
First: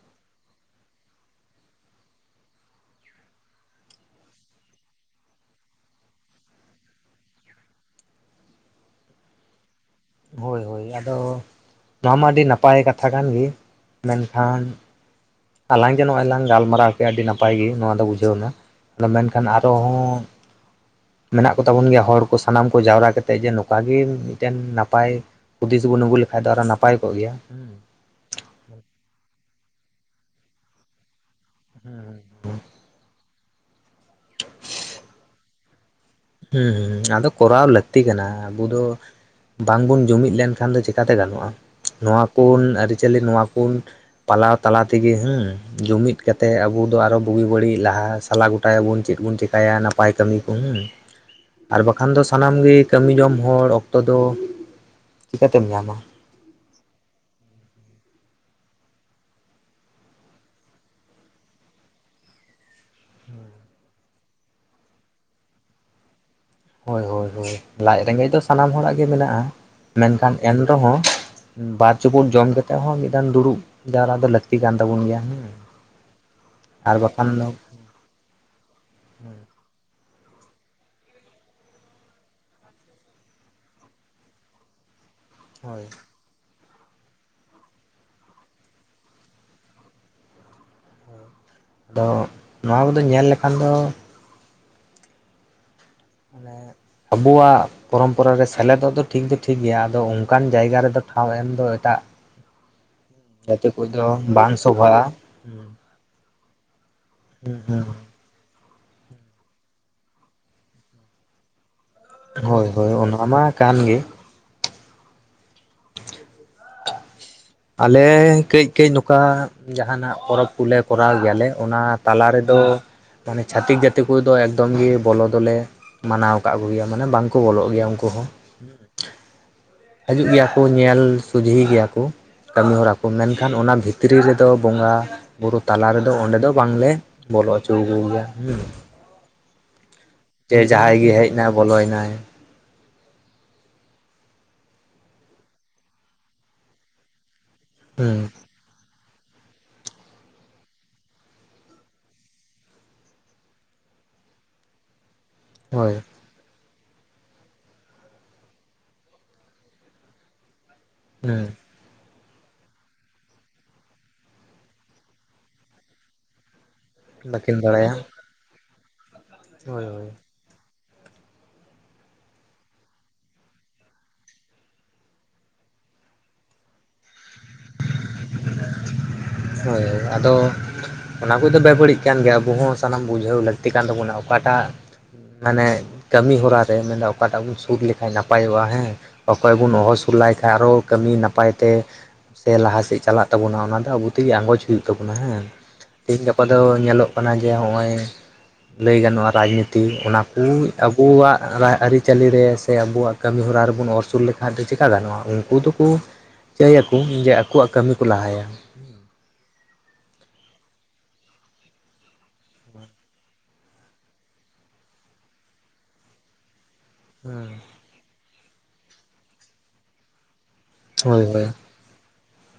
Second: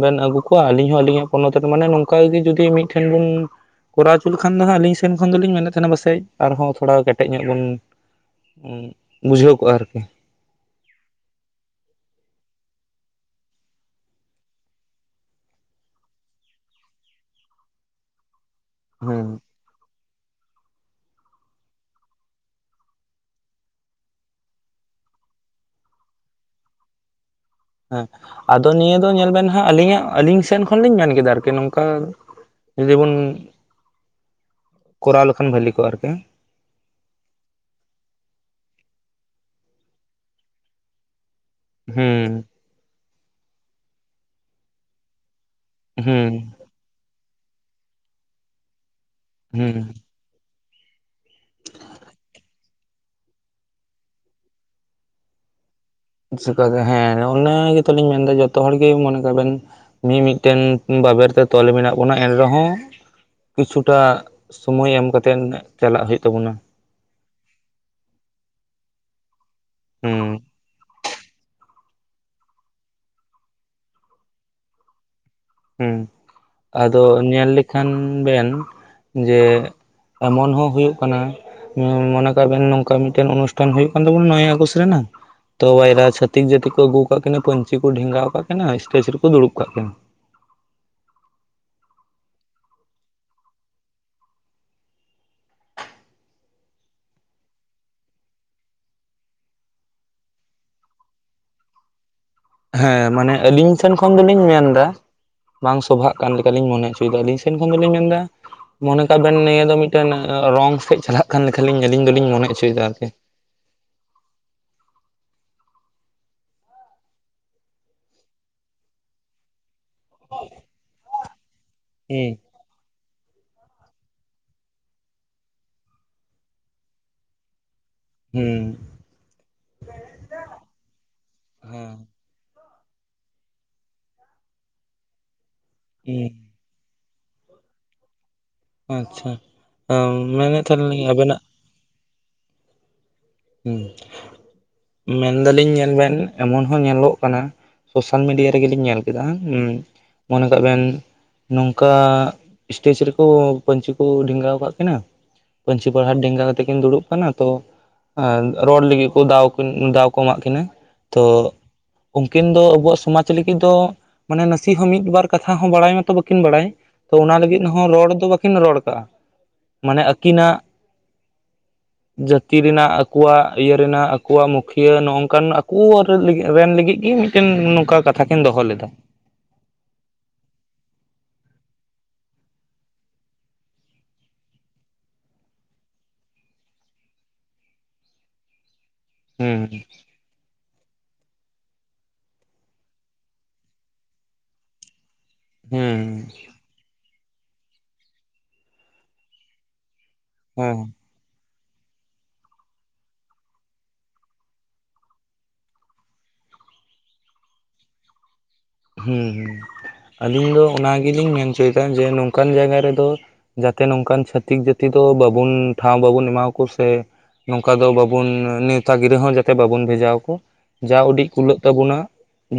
ᱵᱮᱱ ᱟᱹᱜᱩ ᱠᱚᱣᱟ ᱟᱹᱞᱤᱧ ᱦᱚᱸ ᱟᱹᱞᱤᱧᱟᱜ ᱯᱚᱱᱚᱛ ᱨᱮ ᱢᱟᱱᱮ ᱱᱚᱝᱠᱟ ᱜᱤ ᱡᱩᱫᱤ ᱢᱤᱫᱴᱷᱮᱱ ᱵᱩᱱᱼᱼ ᱠᱚᱨᱟᱣ ᱪᱩ ᱞᱮᱠᱷᱟᱱ ᱫᱚ ᱦᱟᱸᱜ ᱟᱹᱞᱤᱧᱱ ᱥᱮᱱ ᱠᱷᱚᱱ ᱫᱚᱞ ᱤᱧ ᱢᱮᱱᱮᱜ ᱛᱮᱦᱮᱱᱟ ᱯᱟᱥᱮᱡ ᱟᱨᱦᱚᱸᱼᱼ ᱛᱷᱚᱲᱟ ᱠᱮᱴᱮᱡ ᱧᱚᱜ ᱵᱩᱱ, ‌ᱩᱸ ᱵᱩᱡᱷᱟᱹᱣ ᱠᱚᱜ-ᱟ ᱟᱨᱠᱤ᱾ ᱦᱳᱭ ᱦᱳᱭ, ᱟᱫᱚ ᱱᱚᱣᱟ ᱚᱱᱟ ᱢᱟ ᱟᱹᱰᱤ ᱱᱟᱯᱟᱭ ᱠᱟᱛᱷᱟ ᱠᱟᱱ ᱜᱤ ᱢᱮᱱᱠᱷᱟᱱᱼᱼ ᱟᱞᱟᱝ ᱡᱮ ᱱᱚᱜ-ᱚᱸᱭ ᱞᱟᱝ ᱜᱟᱞᱢᱟᱨᱟᱣ ᱠᱮᱜ-ᱟ, ᱟᱹᱰᱤ ᱱᱟᱯᱟᱭ ᱜᱤ ᱱᱚᱣᱟ ᱫᱚ ᱵᱩᱡᱷᱟᱹᱣ ᱱᱟ, ᱟᱫᱚ ᱦᱮᱸ ᱢᱮᱱᱠᱷᱟᱱ ᱟᱨᱚ ᱦᱚᱸᱼᱼ ᱢᱮᱱᱟᱜ ᱠᱚᱛᱟ ᱵᱚᱱ ᱜᱮᱭᱟ ᱦᱚᱲ ᱠᱚ ᱥᱟᱱᱟᱢ ᱠᱚ ᱡᱟᱣᱨᱟ ᱠᱟᱛᱮᱜ ᱡᱮ ᱱᱚᱝᱠᱟ ᱜᱤ ᱢᱤᱫᱴᱮᱱ ᱱᱟᱯᱟᱭᱼᱼ ᱦᱩᱫᱤᱥ ᱵᱩᱱ ᱟᱹᱜᱩ ᱞᱮᱠᱷᱟᱡ ᱫᱚ ᱟᱨᱚ ᱱᱟᱯᱟᱭ ᱠᱚᱜ ᱜᱮᱭᱟ᱾ ᱦᱮᱸ ᱟᱫᱚ ᱱᱤᱭᱟᱹ ᱫᱚ ᱧᱮᱞ ᱵᱮᱱ ᱦᱟᱸᱜ ᱟᱹᱞᱤᱧᱟᱜ, ᱟᱹᱞᱤᱧ ᱥᱮᱱ ᱠᱷᱚᱱ ᱞᱤᱧ ᱢᱮᱱ ᱠᱮᱫᱟ ᱟᱨᱠᱤ ᱱᱩᱝᱠᱟᱼᱼ ᱦᱩᱸ ᱡᱩᱫᱤ ᱵᱩᱱ ᱠᱚᱨᱟᱣ ᱞᱮᱠᱷᱟᱱ ᱵᱷᱟᱹᱞᱤ ᱠᱚᱜ-ᱟ, ᱟᱨᱠᱤ᱾ ᱦᱩᱸ ᱟᱫᱚ ᱠᱚᱨᱟᱣ ᱞᱟᱹᱠᱛᱤ ᱠᱟᱱᱟ ᱟᱵᱩ ᱫᱚᱼᱼ ᱵᱟᱝ ᱵᱩᱱ ᱡᱩᱢᱤᱫ ᱞᱮᱱᱠᱷᱟᱱ ᱫᱚ ᱪᱮᱠᱟᱛᱮ ᱜᱟᱱᱚᱜ-ᱟ᱾ ᱱᱚᱣᱟ ᱦᱩᱸ ᱠᱩᱱ ᱟᱹᱨᱤᱼᱪᱟᱹᱞᱤ, ᱱᱚᱣᱟ ᱠᱩᱱ ᱯᱟᱞᱟᱣ ᱛᱟᱞᱟ ᱛᱤᱜᱤ ᱦᱩᱸᱼᱼ ᱡᱩᱢᱤᱫ ᱦᱩᱸ ᱠᱟᱛᱮᱜ ᱟᱵᱩ ᱫᱚ ᱟᱨᱚ ᱵᱩᱜᱤ ᱵᱟᱹᱲᱤᱡ ᱞᱟᱦᱟ ᱥᱟᱞᱟ ᱜᱩᱼᱼ ᱴᱟᱭᱟ ᱵᱩᱱ ᱪᱤᱜ ᱵᱩᱱ ᱪᱤᱠᱟᱭᱟ ᱦᱩᱸ ᱱᱟᱯᱟᱭ ᱠᱟᱹᱢᱤ ᱠᱩ‌ ᱦᱩᱸᱼᱼ ᱟᱨ ᱵᱟᱠᱷᱟᱱ ᱫᱚ ᱥᱟᱱᱟᱢ ᱜᱤ ᱠᱟᱹᱢᱤ ᱡᱚᱢ ᱦᱚᱲ ᱚᱠᱛᱚ ᱫᱚ ᱪᱤᱠᱟᱹᱛᱮᱢ ᱧᱟᱢᱟ᱾ ᱪᱮᱠᱟᱛᱮ ᱦᱮᱸ ᱚᱱᱟ ᱜᱤᱛᱚ ᱞᱤᱧ ᱢᱮᱱ ᱫᱟ ᱡᱚᱛᱚ ᱦᱚᱲ ᱜᱮ ᱢᱚᱱᱮ ᱠᱟᱜ ᱵᱮᱱᱼᱼ ᱢᱤᱼᱢᱤᱫᱴᱮᱱ ᱵᱟᱵᱮᱨ ᱛᱮ ᱛᱚᱞ ᱢᱮᱱᱟᱜ ᱵᱚᱱᱟ ᱮᱱ ᱨᱮᱦᱚᱸᱼᱼ ᱠᱤᱪᱷᱩ ᱴᱟᱜ ᱥᱚᱢᱚᱭ ᱮᱢ ᱠᱟᱛᱮᱱ ᱪᱟᱞᱟᱜ ᱦᱩᱭᱩᱜ ᱛᱟᱵᱚᱱᱟ᱾ ᱦᱚᱭ ᱦᱚᱭ ᱦᱚᱭ ᱞᱟᱡ ᱨᱮᱸᱜᱮᱡ ᱫᱚ ᱥᱟᱱᱟᱢ ᱦᱚᱲᱟᱜ ᱜᱮ ᱢᱮᱱᱟᱜ-ᱟ ᱢᱮᱱᱠᱷᱟᱱ ᱦᱩᱸ ᱮᱱ ᱨᱮᱦᱚᱸᱼᱼ ᱩᱸ ᱵᱟᱨ ᱪᱩᱯᱩᱫ ᱡᱚᱢ ᱠᱟᱛᱮᱜ ᱦᱚᱸ ᱢᱤᱫ ᱫᱟᱱ ᱫᱩᱲᱩᱵ ᱡᱟᱣᱨᱟ ᱫᱚ ᱞᱟᱹᱠᱛᱤ ᱠᱟᱱ ᱛᱟᱹᱵᱩᱱ ᱜᱤᱭᱟ ᱦᱩᱸ᱾ ᱦᱩᱸ ᱟᱫᱚ ᱧᱮᱞ ᱞᱮᱠᱷᱟᱱ ᱵᱮᱱ ᱡᱮᱼᱼ ᱮᱢᱚᱱ ᱦᱚᱸ ᱦᱩᱭᱩᱜ ᱠᱟᱱᱟᱼᱼ ᱩᱸ ᱢᱚᱱᱮ ᱠᱟᱜ ᱵᱮᱱ ᱱᱚᱝᱠᱟ ᱢᱤᱫᱴᱮᱱ ᱚᱱᱩᱥᱴᱷᱟᱱ ᱦᱩᱭᱩᱜ ᱠᱟᱱ ᱛᱟᱵᱚᱱᱟ ᱱᱚᱭ ᱟᱜᱚᱥᱴ ᱨᱮᱱᱟᱜᱼᱼ ᱛᱚ ᱦᱳᱭ ᱵᱟᱭᱨᱟ ᱪᱷᱟᱹᱛᱤᱠ ᱡᱟᱹᱛᱤ ᱠᱩ ᱟᱹᱜᱩ ᱠᱟᱜ ᱠᱤᱱᱟᱹ ᱯᱟᱹᱧᱪᱤ ᱠᱩ ᱰᱷᱮᱸᱜᱟᱣ ᱠᱟᱜ ᱠᱤᱱᱟ ᱮᱥᱴᱮᱪ ᱨᱮᱠᱚ ᱫᱩᱲᱩᱵ ᱠᱟᱜ ᱠᱤᱱᱟᱹ᱾ ᱟᱫᱚ ᱱᱚᱣᱟ ᱠᱩᱫᱚ ᱧᱮᱞ ᱞᱮᱠᱷᱟᱱ ᱫᱚᱼᱼ ᱢᱟᱱᱮ ᱟᱹᱵᱩᱣᱟᱜᱼᱼ ᱯᱨᱚᱢᱯᱚᱨᱟ ᱨᱮ ᱥᱮᱞᱮᱫᱚᱜ ᱫᱚ ᱴᱷᱤᱠ ᱫᱚ ᱴᱷᱤᱠ ᱜᱮᱭᱟ ᱟᱫᱚ ᱚᱱᱠᱟᱱ ᱡᱟᱭᱜᱟ ᱨᱮᱫᱚ ᱴᱷᱟᱶ ᱮᱢ ᱫᱚ ᱮᱴᱟᱜᱼᱼ ᱦᱮᱸ ᱢᱟᱱᱮ ᱟᱹᱞᱤᱧ ᱴᱷᱮᱱ ᱠᱷᱚᱱ ᱫᱚᱞᱤᱧ ᱵᱟᱝ ᱢᱮᱱ ᱫᱟᱼᱼ ᱥᱚᱵᱷᱟᱜᱼᱟ ᱵᱟᱝ ᱥᱚᱵᱷᱟᱜ ᱠᱟᱱ ᱞᱮᱠᱟ ᱞᱤᱧ ᱢᱚᱱᱮ ᱩᱪᱩᱭ ᱫᱟ ᱟᱹᱞᱤᱧ ᱥᱮᱱ ᱦᱩᱸ ᱠᱷᱚᱱ ᱦᱩᱸ ᱫᱚᱞᱤᱧ ᱢᱮᱱ ᱫᱟᱼ ᱢᱚᱱᱮ ᱠᱟᱜ ᱵᱮᱱ ᱱᱤᱭᱟᱹ ᱫᱚ ᱢᱤᱫᱴᱮᱱ ᱚᱸ ᱨᱚᱝ ᱥᱮᱜ ᱪᱟᱞᱟᱜ ᱠᱟᱱ ᱞᱮᱠᱷᱟ‌ ᱟᱹᱞᱤᱧ ᱫᱚᱞᱤᱧ ᱢᱚᱱᱮ ᱦᱳᱭ ᱩᱪᱩᱭ ᱫᱟ ᱦᱳᱭ ᱟᱨᱠᱤ᱾ ᱚᱱᱟ ᱢᱟ ᱠᱟᱱ ᱜᱤ ᱾ ᱟᱞᱮ ᱠᱟᱹᱡ ᱠᱟᱹᱡ ᱱᱚᱝᱠᱟ ᱡᱟᱦᱟᱸ ᱱᱟᱜᱼᱼ ᱯᱚᱨᱚᱯ ᱠᱩᱞᱮ ᱠᱚᱨᱟᱣ ᱜᱮᱭᱟ ᱞᱮ ᱚᱱᱟ ᱛᱟᱞᱟ ᱦᱩᱸ ᱨᱮᱫᱚᱼᱼ ᱢᱟᱱᱮ ᱪᱷᱟᱛᱤᱠ ᱡᱟᱹᱛᱤ ᱠᱩᱫᱚ ᱮᱠᱫᱚᱢ ᱜᱤ ᱵᱚᱞᱚ ᱫᱚᱞᱮᱼ ᱢᱟᱱᱟᱣ ᱠᱟᱜ ᱠᱚ ᱜᱤᱭᱟ ᱢᱟᱱᱮ ᱵᱟᱝ ᱠᱚ ᱵᱚᱞᱚᱜ ᱜᱮᱭᱟ ᱩᱱᱠᱩ ᱦᱚᱸ ᱾ ᱦᱩᱸ᱾ ᱦᱟᱹᱡᱩᱜ ᱜᱮᱭᱟ ᱠᱚ ᱧᱮᱞ ᱥᱩᱡᱷᱤ ᱜᱤᱭᱟ ᱦᱩᱸ ᱠᱚ᱾ ᱠᱟᱹᱢᱤ ᱦᱚᱨᱟ ᱠᱚ ᱢᱮᱱᱠᱷᱟᱱ ᱚᱱᱟ ᱵᱷᱤᱛᱨᱤ ᱨᱮᱫᱚ ᱵᱚᱸᱜᱟᱼᱼ ᱵᱩᱨᱩ ᱛᱟᱞᱟ ᱨᱮᱫᱚ ᱦᱮᱸ ᱚᱸᱰᱮ ᱫᱚ ᱵᱟᱝ ᱞᱮ ᱵᱚᱞᱚ ᱩᱪᱩᱣ ᱠᱩᱜᱮᱭᱟ᱾ ᱟᱸᱪᱪᱷᱟ ᱚᱶᱼᱼ ᱡᱮ ᱡᱟᱦᱟᱸᱭ ᱜᱮᱭ ᱦᱮᱡ ᱱᱟᱭ ᱵᱚᱞᱚᱭᱮᱱᱟᱭ᱾ ᱩᱸ ᱢᱮᱱᱫᱟ ᱞᱤᱧ ᱧᱮᱞ ᱵᱮᱱ ᱮᱢᱚᱱ ᱦᱚᱸ ᱧᱮᱞᱚᱜ ᱠᱟᱱᱟ ᱥᱳᱥᱟᱞ ᱦᱩᱸ ᱢᱤᱰᱤᱭᱟ, ᱛᱮᱜᱮ ᱞᱤᱧ ᱧᱮᱞ ᱠᱮᱜᱼᱟ ᱩᱸ ᱢᱚᱱᱮ ᱠᱟᱜ ᱵᱮᱱ ᱱᱚᱝᱠᱟ ᱥᱴᱮᱡ ᱨᱮᱠᱚ ᱯᱟᱹᱧᱪᱤ ᱠᱚ ᱰᱷᱮᱸᱜᱟᱣ ᱟᱠᱟᱫ ᱠᱤᱱᱟᱹ ᱯᱟᱹᱧᱪᱤ ᱦᱳᱭ ᱯᱟᱲᱦᱟ ᱰᱮᱝᱜᱟ ᱠᱟᱛᱮ ᱠᱤᱱ ᱫᱩᱲᱩᱵ ᱟᱠᱟᱱᱟ ᱛᱚ ᱟᱨ ᱨᱚᱲ ᱞᱟᱹᱜᱤᱫ ᱠᱚ ᱫᱟᱣ ᱠᱚ ᱮᱢᱟᱜ ᱠᱤᱱᱟᱹ ᱛᱚ ᱦᱩᱸ ᱩᱱᱠᱤᱱ ᱫᱚ ᱟᱵᱚᱣᱟᱜ ᱥᱚᱢᱟᱡᱽ ᱞᱟᱹᱜᱤᱫ ᱫᱚ ᱢᱟᱱᱮ ᱱᱟᱹᱥᱤ ᱦᱚᱸ ᱢᱤᱫᱵᱟᱨ ᱠᱟᱛᱷᱟ ᱦᱚᱸ ᱵᱟᱲᱟᱭ ᱢᱟᱛᱚ ᱵᱟᱹᱠᱤᱱ ᱵᱟᱲᱟᱭ ᱛᱚ ᱚᱱᱟ ᱵᱟᱹᱠᱤᱱ ᱞᱟᱹᱜᱤᱫ ᱦᱚᱸ ᱵᱟᱲᱟᱭᱟ ᱨᱚᱲ ᱫᱚ ᱵᱟᱟᱹᱠᱤᱱ ᱨᱚᱲ ᱟᱠᱟᱜᱼᱟ ᱦᱳᱭ ᱢᱟᱱᱮ ᱦᱳᱭ ᱟᱹᱠᱤᱱᱟᱜ ᱡᱟᱹᱛᱤ ᱨᱮᱱᱟᱜ ᱠᱚᱣᱟᱜ ᱤᱭᱟᱹ ᱨᱮᱱᱟᱜ ᱟᱠᱚᱣᱟᱜ ᱢᱩᱠᱷᱤᱭᱟᱹ ᱱᱚᱜᱠᱟᱱ ᱟᱠᱚ ᱨᱮᱱ ᱞᱟᱹᱜᱤᱫ ᱜᱮ ᱠᱤᱱ ᱱᱚᱝᱠᱟ ᱠᱟᱛᱷᱟ ᱠᱤᱱ ᱫᱚᱦᱚ ᱞᱮᱫᱟ ᱦᱳᱭ ᱟᱫᱚ ᱚᱱᱟ ᱠᱚᱫᱚ ᱵᱮᱼᱵᱟᱹᱲᱤᱡ ᱠᱟᱱ ᱜᱮᱭᱟ ᱟᱵᱚ ᱦᱚᱸ ᱥᱟᱱᱟᱢ ᱵᱩᱡᱷᱟᱹᱣ ᱞᱟᱹᱠᱛᱤ ᱠᱟᱱ ᱛᱟᱵᱚᱱᱟ ᱚᱠᱟᱴᱟᱜ ᱢᱟᱱᱮ ᱠᱟᱹᱢᱤ ᱦᱚᱨᱟ ᱨᱮ ᱢᱮᱱᱫᱟ ᱚᱠᱟᱴᱟᱜ ᱵᱚᱱ ᱥᱩᱫ ᱞᱮᱠᱷᱟᱱ ᱱᱟᱯᱟᱭᱚᱜᱼᱟ ᱦᱮᱸ ᱚᱠᱚᱭ ᱦᱩᱸ ᱵᱚᱱ ᱚᱦᱚ ᱥᱩᱞ ᱞᱟᱭ ᱠᱷᱟᱡ ᱟᱨᱚ ᱠᱟᱹᱢᱤ ᱱᱟᱯᱟᱭ ᱛᱮ ᱥᱮ ᱞᱟᱦᱟ ᱥᱮᱜ ᱪᱟᱞᱟᱜ ᱛᱟᱵᱚᱱᱟ ᱚᱱᱟ ᱫᱚ ᱟᱵᱚ ᱛᱮᱜᱮ ᱟᱸᱜᱚᱪ ᱦᱩᱭᱩᱜ ᱛᱟᱵᱚᱱᱟ ᱦᱮᱸ ᱦᱩᱸ ᱛᱮᱦᱮᱸᱧ ᱜᱟᱯᱟ ᱫᱚ ᱧᱮᱞᱚᱜ ᱚᱱᱟ ᱡᱮ ᱦᱚᱜᱼᱚᱭ ᱞᱟᱹᱭ ᱜᱟᱱᱚᱜᱼᱟ ᱨᱟᱡᱽᱱᱤᱛᱤ ᱚᱱᱟ ᱠᱩ ᱦᱮᱸ ᱦᱩᱸ ᱟᱵᱩᱣᱟᱜ ᱨᱟᱭ ᱟᱹᱨᱤᱪᱟᱹᱞᱤ ᱨᱮ ᱥᱮ ᱟᱵᱚᱣᱟᱜ ᱠᱟᱹᱢᱤ ᱦᱚᱨᱟ ᱨᱮᱵᱚᱱ ᱚᱨ ᱥᱩᱨ ᱞᱮᱠᱷᱟᱡ ᱫᱚ ᱪᱤᱠᱟᱹ ᱜᱟᱱᱚᱜᱼᱟ ᱩᱱᱠᱩ ᱫᱚ ᱠᱚ ᱪᱟᱹᱭ ᱭᱟᱠᱚ ᱡᱮ ᱟᱠᱚᱣᱟᱜ ᱠᱟᱹᱢᱤ ᱠᱚ ᱞᱟᱦᱟᱭᱟ ᱦᱩᱸ ᱟᱹᱞᱤᱧ ᱫᱚ ᱚᱱᱟ ᱜᱤᱞᱤᱧ ᱢᱮᱱ ᱦᱚᱪᱚ ᱭᱮᱫᱟ ᱡᱮ ᱱᱚᱝᱠᱟᱱ ᱡᱟᱭᱜᱟ ᱨᱮᱫᱚ ᱡᱟᱛᱮ ᱱᱚᱝᱠᱟᱱ ᱪᱷᱟᱹᱛᱤᱠ ᱡᱟᱹᱛᱤ ᱫᱚ ᱵᱟᱵᱚᱱ ᱴᱷᱟᱶ ᱵᱟᱵᱚᱱ ᱮᱢᱟᱣ ᱠᱚ ᱥᱮ ᱱᱚᱝᱠᱟ ᱫᱚ ᱵᱟᱵᱚᱱ ᱱᱮᱶᱛᱟ ᱜᱤᱨᱟᱹ ᱦᱚᱸ ᱡᱮᱛᱮ ᱵᱟᱵᱚᱱ ᱵᱷᱮᱡᱟᱣᱟᱠᱚ ᱡᱟ ᱩᱰᱤ ᱦᱳᱭ ᱦᱳᱭ ᱠᱩᱞᱟᱹᱜ ᱛᱟᱵᱚᱱᱟ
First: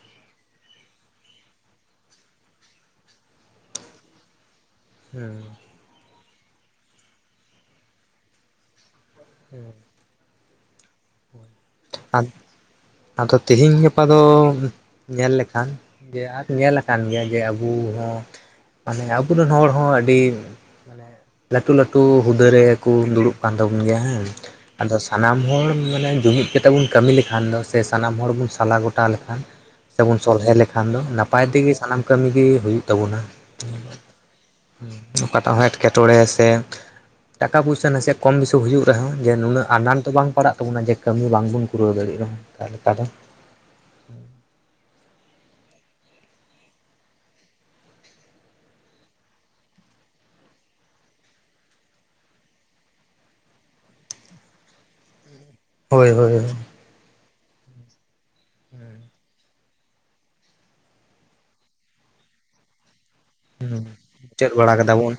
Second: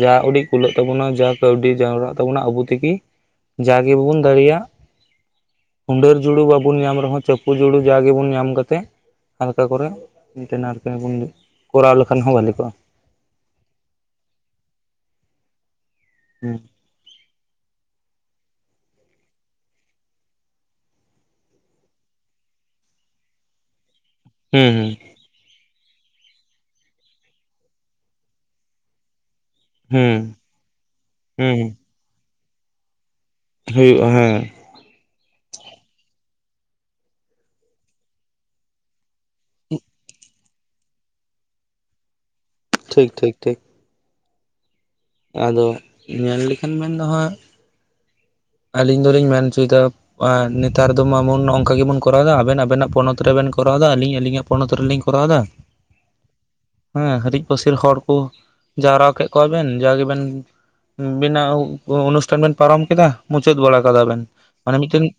ᱡᱟ ᱩᱹᱰᱤᱜ ᱠᱩᱞᱟᱹᱜ ᱛᱟᱵᱚᱱᱟ ᱡᱟ ᱠᱟᱹᱣᱰᱤ ᱡᱟᱣᱨᱟᱜ ᱛᱟᱵᱚᱱᱟ ᱟᱵᱚ ᱛᱮᱜᱮ ᱡᱟᱜᱮ ᱵᱟᱵᱚᱱ ᱫᱟᱲᱮᱭᱟᱜ ᱦᱩᱸ ᱦᱩᱰᱟᱹᱨ ᱡᱩᱲᱩ ᱵᱟᱵᱚᱱ ᱧᱟᱢ ᱨᱮᱦᱚᱸ ᱪᱟᱯᱩ ᱡᱩᱲᱩ ᱡᱟ ᱜᱮᱵᱚᱱ ᱧᱟᱢ ᱠᱟᱛᱮᱜ ᱦᱟᱞᱠᱟ ᱠᱚᱨᱟ [unintelligible] ᱠᱚᱨᱟᱣ ᱞᱮᱠᱷᱟᱱ ᱟᱫᱚ ᱦᱚᱸ ᱵᱷᱟᱞᱤ ᱠᱚᱜᱼᱟ ᱟᱫᱚ ᱛᱤᱦᱤᱧ ᱜᱟᱯᱟ ᱫᱚ ᱧᱮᱞ ᱞᱮᱠᱷᱟᱱ ᱡᱮ [unintelligible] ᱦᱩᱸ ᱧᱮᱞ ᱠᱟᱱ ᱜᱮᱭᱟ ᱡᱮ, ᱟᱵᱚ ᱦᱚᱸ ᱢᱟᱱᱮ ᱟᱵᱚᱨᱮᱱ ᱦᱚᱲ ᱦᱚᱸ ᱟᱹᱰᱤᱼᱼ ᱞᱟᱹᱴᱩ ᱞᱟᱹᱴᱩ ᱦᱩᱫᱟᱹ ᱨᱮ ᱠᱚ ᱫᱩᱲᱩᱵ ᱠᱟᱱ ᱛᱟᱵᱚᱱ ᱜᱮᱭᱟ ᱦᱮᱸ᱾ ᱦᱩᱸ ᱟᱫᱚ ᱥᱟᱱᱟᱢ ᱦᱚᱲ ᱢᱟᱱᱮ ᱡᱩᱢᱤᱫ ᱠᱟᱛᱮᱼᱼ ᱛᱮ ᱵᱚᱱ ᱠᱟᱹᱢᱤ ᱞᱮᱠᱷᱟᱱ ᱫᱚ, ᱥᱮ ᱥᱟᱱᱟᱢ ᱦᱚᱲ ᱵᱚᱱ ᱥᱟᱞᱟ ᱜᱚᱴᱟ ᱞᱮᱠᱷᱟᱱᱼᱼ ᱦᱩᱸ ᱥᱮ ᱵᱚᱱ ᱦᱩᱸ ᱥᱚᱞᱦᱮ ᱞᱮᱠᱷᱟᱱ ᱫᱚ, ᱱᱟᱯᱟᱭ ᱦᱩᱸ ᱛᱮᱜᱮ ᱥᱟᱱᱟᱢ ᱠᱟᱹᱢᱤ ᱜᱮ ᱦᱩᱭᱩᱜ ᱛᱟᱵᱳᱱᱟ ᱾ ᱦᱩᱭᱩᱜᱼᱟ ᱦᱮᱸ ᱚᱠᱟ ᱴᱟᱜ ᱦᱚᱸ ᱮᱴᱠᱮ ᱴᱚᱬᱮ ᱥᱮᱼᱼ ᱴᱟᱠᱟ ᱯᱩᱭᱥᱟ ᱱᱟᱥᱮ ᱠᱚᱢ ᱵᱤᱥᱤ ᱦᱤᱡᱩᱜ ᱨᱮᱦᱚᱸ ᱡᱮ ᱱᱩᱱᱟᱹᱜ ᱟᱱᱟᱴ ᱫᱚ ᱵᱟᱝ ᱯᱟᱲᱟᱜ ᱛᱟᱵᱚᱱᱟ ᱡᱮ ᱠᱟᱹᱢᱤ ᱵᱟᱝᱼᱼ ᱵᱟᱵᱚᱱ [inaudible] ᱠᱩᱲᱟᱹᱣ ᱫᱟᱲᱮᱭᱟᱜᱼᱟ ᱴᱷᱤᱠ ᱴᱷᱤᱠ ᱴᱷᱤᱠ ᱾ ᱟᱫᱚ, ᱧᱮᱞ ᱞᱮᱠᱷᱟᱱ ᱢᱮᱱ ᱫᱚ ᱦᱟᱸᱜᱼᱼ ᱟᱹᱞᱤᱧ ᱫᱚᱞᱤᱧ ᱢᱮᱱ ᱚᱪᱚᱭᱮᱫᱟ ᱾ ᱟᱜ ᱱᱮᱛᱟᱨ ᱫᱚ ᱱᱚᱝᱠᱟ ᱜᱮᱵᱚᱱ ᱠᱚᱨᱟᱣᱮᱫᱟ, ᱟᱵᱮᱱ ᱟᱵᱮᱱᱟᱜ ᱯᱚᱱᱚᱛ ᱨᱮᱵᱮᱱ ᱠᱚᱨᱟᱣᱮᱫᱟ ᱟᱹᱞᱤᱧ ᱟᱹᱞᱤᱧᱟᱜ᱾ ᱯᱚᱱᱚᱛ ᱨᱮᱞᱤᱧ ᱠᱚᱨᱟᱣ ᱮᱫᱟ ᱾ ᱦᱳᱭ ᱦᱳᱭ ᱾ ᱦᱮᱸ ᱦᱤᱨᱤᱡ ᱯᱟᱹᱥᱤᱨ ᱦᱚᱲ ᱠᱚ, ᱡᱟᱣᱨᱟ ᱠᱮᱫ ᱠᱚᱣᱟ ᱾ ᱵᱮᱱ ᱡᱟᱜᱤ ᱵᱮᱱ ᱵᱤᱱᱟᱜ [unintelligible] ᱚᱱᱩᱥᱴᱷᱟᱱ ᱵᱮᱱ ᱯᱟᱨᱚᱢ ᱠᱮᱫᱟ ᱢᱩᱪᱟᱹᱫ ᱵᱟᱲᱟ ᱠᱟᱫᱟ ᱟᱵᱮᱱ ᱢᱩᱪᱟᱹᱫ ᱵᱟᱲᱟ ᱢᱟᱱᱮ ᱠᱟᱫᱟ ᱢᱤᱫᱴᱮᱱ, ᱵᱚᱱ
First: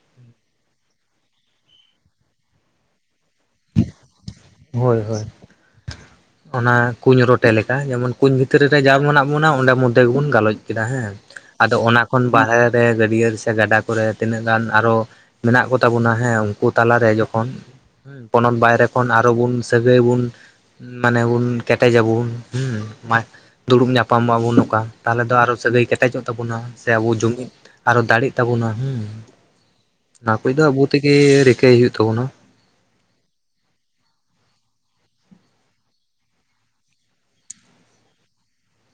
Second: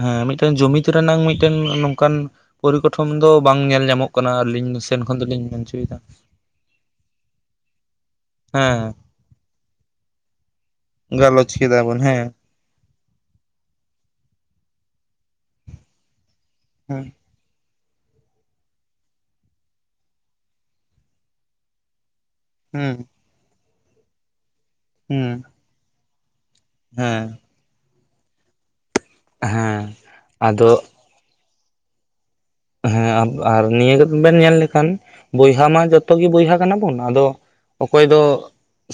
ᱦᱮᱸ ᱢᱤᱫᱴᱮᱱ ᱡᱩᱢᱤᱫ ᱨᱮᱱᱟᱝ ᱢᱤᱫᱴᱮᱱ ᱱᱚᱝᱠᱟᱱᱼᱼ ᱯᱚᱨᱤᱠᱚᱴᱷᱚᱱ ᱫᱚ ᱵᱟᱝ ᱧᱮᱞ ᱧᱟᱢᱚᱜ ᱠᱟᱱᱟ ᱟᱹᱞᱤᱧ ᱦᱳᱭ ᱥᱮᱱ ᱠᱷᱚᱱ ᱦᱳᱭ ᱫᱚᱞᱤᱧ ᱢᱮᱱ ᱦᱚᱪᱚᱭᱮᱫᱟ ᱾ ᱚᱱᱟ ᱠᱩᱧ ᱨᱚᱴᱮ ᱞᱮᱠᱟ, ᱡᱮᱢᱚᱱ ᱠᱩᱧ ᱵᱷᱤᱛᱨᱤ ᱨᱮ ᱡᱟ ᱦᱮᱸ ᱢᱮᱱᱟᱜ ᱵᱚᱱᱟ ᱚᱸᱰᱮ ᱢᱚᱫᱽᱫᱷᱮ ᱜᱮᱵᱚᱱ ᱜᱟᱞᱚᱪᱼᱼ ᱠᱮᱫᱟ ᱦᱮᱸ, ᱜᱟᱞᱚᱪ ᱟᱫᱚ ᱠᱮᱫᱟ ᱵᱚᱱ ᱚᱱᱟ ᱠᱷᱚᱱ ᱦᱮᱸ ᱵᱟᱦᱮᱨᱼᱼ ᱦᱮᱸ, ᱜᱟᱹᱰᱭᱟᱹ ᱥᱮ ᱜᱟᱰᱟ ᱠᱚᱨᱮ ᱛᱤᱱᱟᱹᱜ ᱜᱟᱱ ᱟᱨᱦᱚᱸ ᱢᱮᱱᱟᱜ ᱠᱚ ᱛᱟᱵᱚᱱᱟ, ᱦᱮᱸ ᱩᱱᱠᱩ ᱦᱮᱸ ᱛᱟᱞᱟᱨᱮ ᱡᱚᱠᱷᱚᱱᱼᱼ ᱯᱚᱱᱚᱛ ᱵᱟᱭᱨᱮ ᱠᱷᱚᱱ ᱟᱨᱚ ᱵᱚᱱ ᱥᱟᱹᱜᱟᱹᱭ ᱵᱚᱱ, ᱢᱟᱱᱮ ᱵᱚᱱ ᱠᱮᱴᱮᱡᱟᱵᱚᱱ ᱾ ᱦᱮᱸ [unintelligible] ᱫᱩᱲᱩᱵ ᱧᱟᱯᱟᱢᱚᱜ ᱵᱚᱱ ᱱᱚᱝᱠᱟ, ᱛᱟᱦᱚᱞᱮ ᱦᱮᱸ ᱫᱚ ᱟᱨᱦᱚᱸ ᱥᱟᱹᱜᱟᱹᱭ ᱠᱮᱴᱮᱡᱚᱜ ᱛᱟᱵᱚᱱᱟ᱾ ᱥᱮ ᱟᱵᱚ ᱦᱮᱸ ᱡᱩᱢᱤᱫ, ᱟᱨᱚ ᱫᱟᱲᱮᱜ ᱛᱟᱵᱚᱱᱟ, [unintelligible] ᱦᱩ ᱦᱮᱸ ᱚᱱᱟ ᱠᱚᱫᱚ ᱟᱫᱚ ᱟᱵᱚ [unintelligible] ᱜᱮ ᱨᱤᱠᱟᱹᱭ ᱦᱩᱭᱩᱜ ᱛᱟᱵᱚᱱᱟ। ᱦᱮᱸ ᱟᱨ ᱱᱤᱭᱟᱹᱵᱮᱱ ᱧᱮᱞ ᱞᱮᱠᱷᱟᱱ, ᱵᱚᱭᱦᱟ ᱢᱟ ᱡᱚᱛᱚ ᱜᱮ ᱵᱚᱭᱦᱟ ᱠᱟᱱᱟ ᱵᱚᱱ, ᱟᱫᱚ ᱚᱠᱚᱭ ᱫᱚ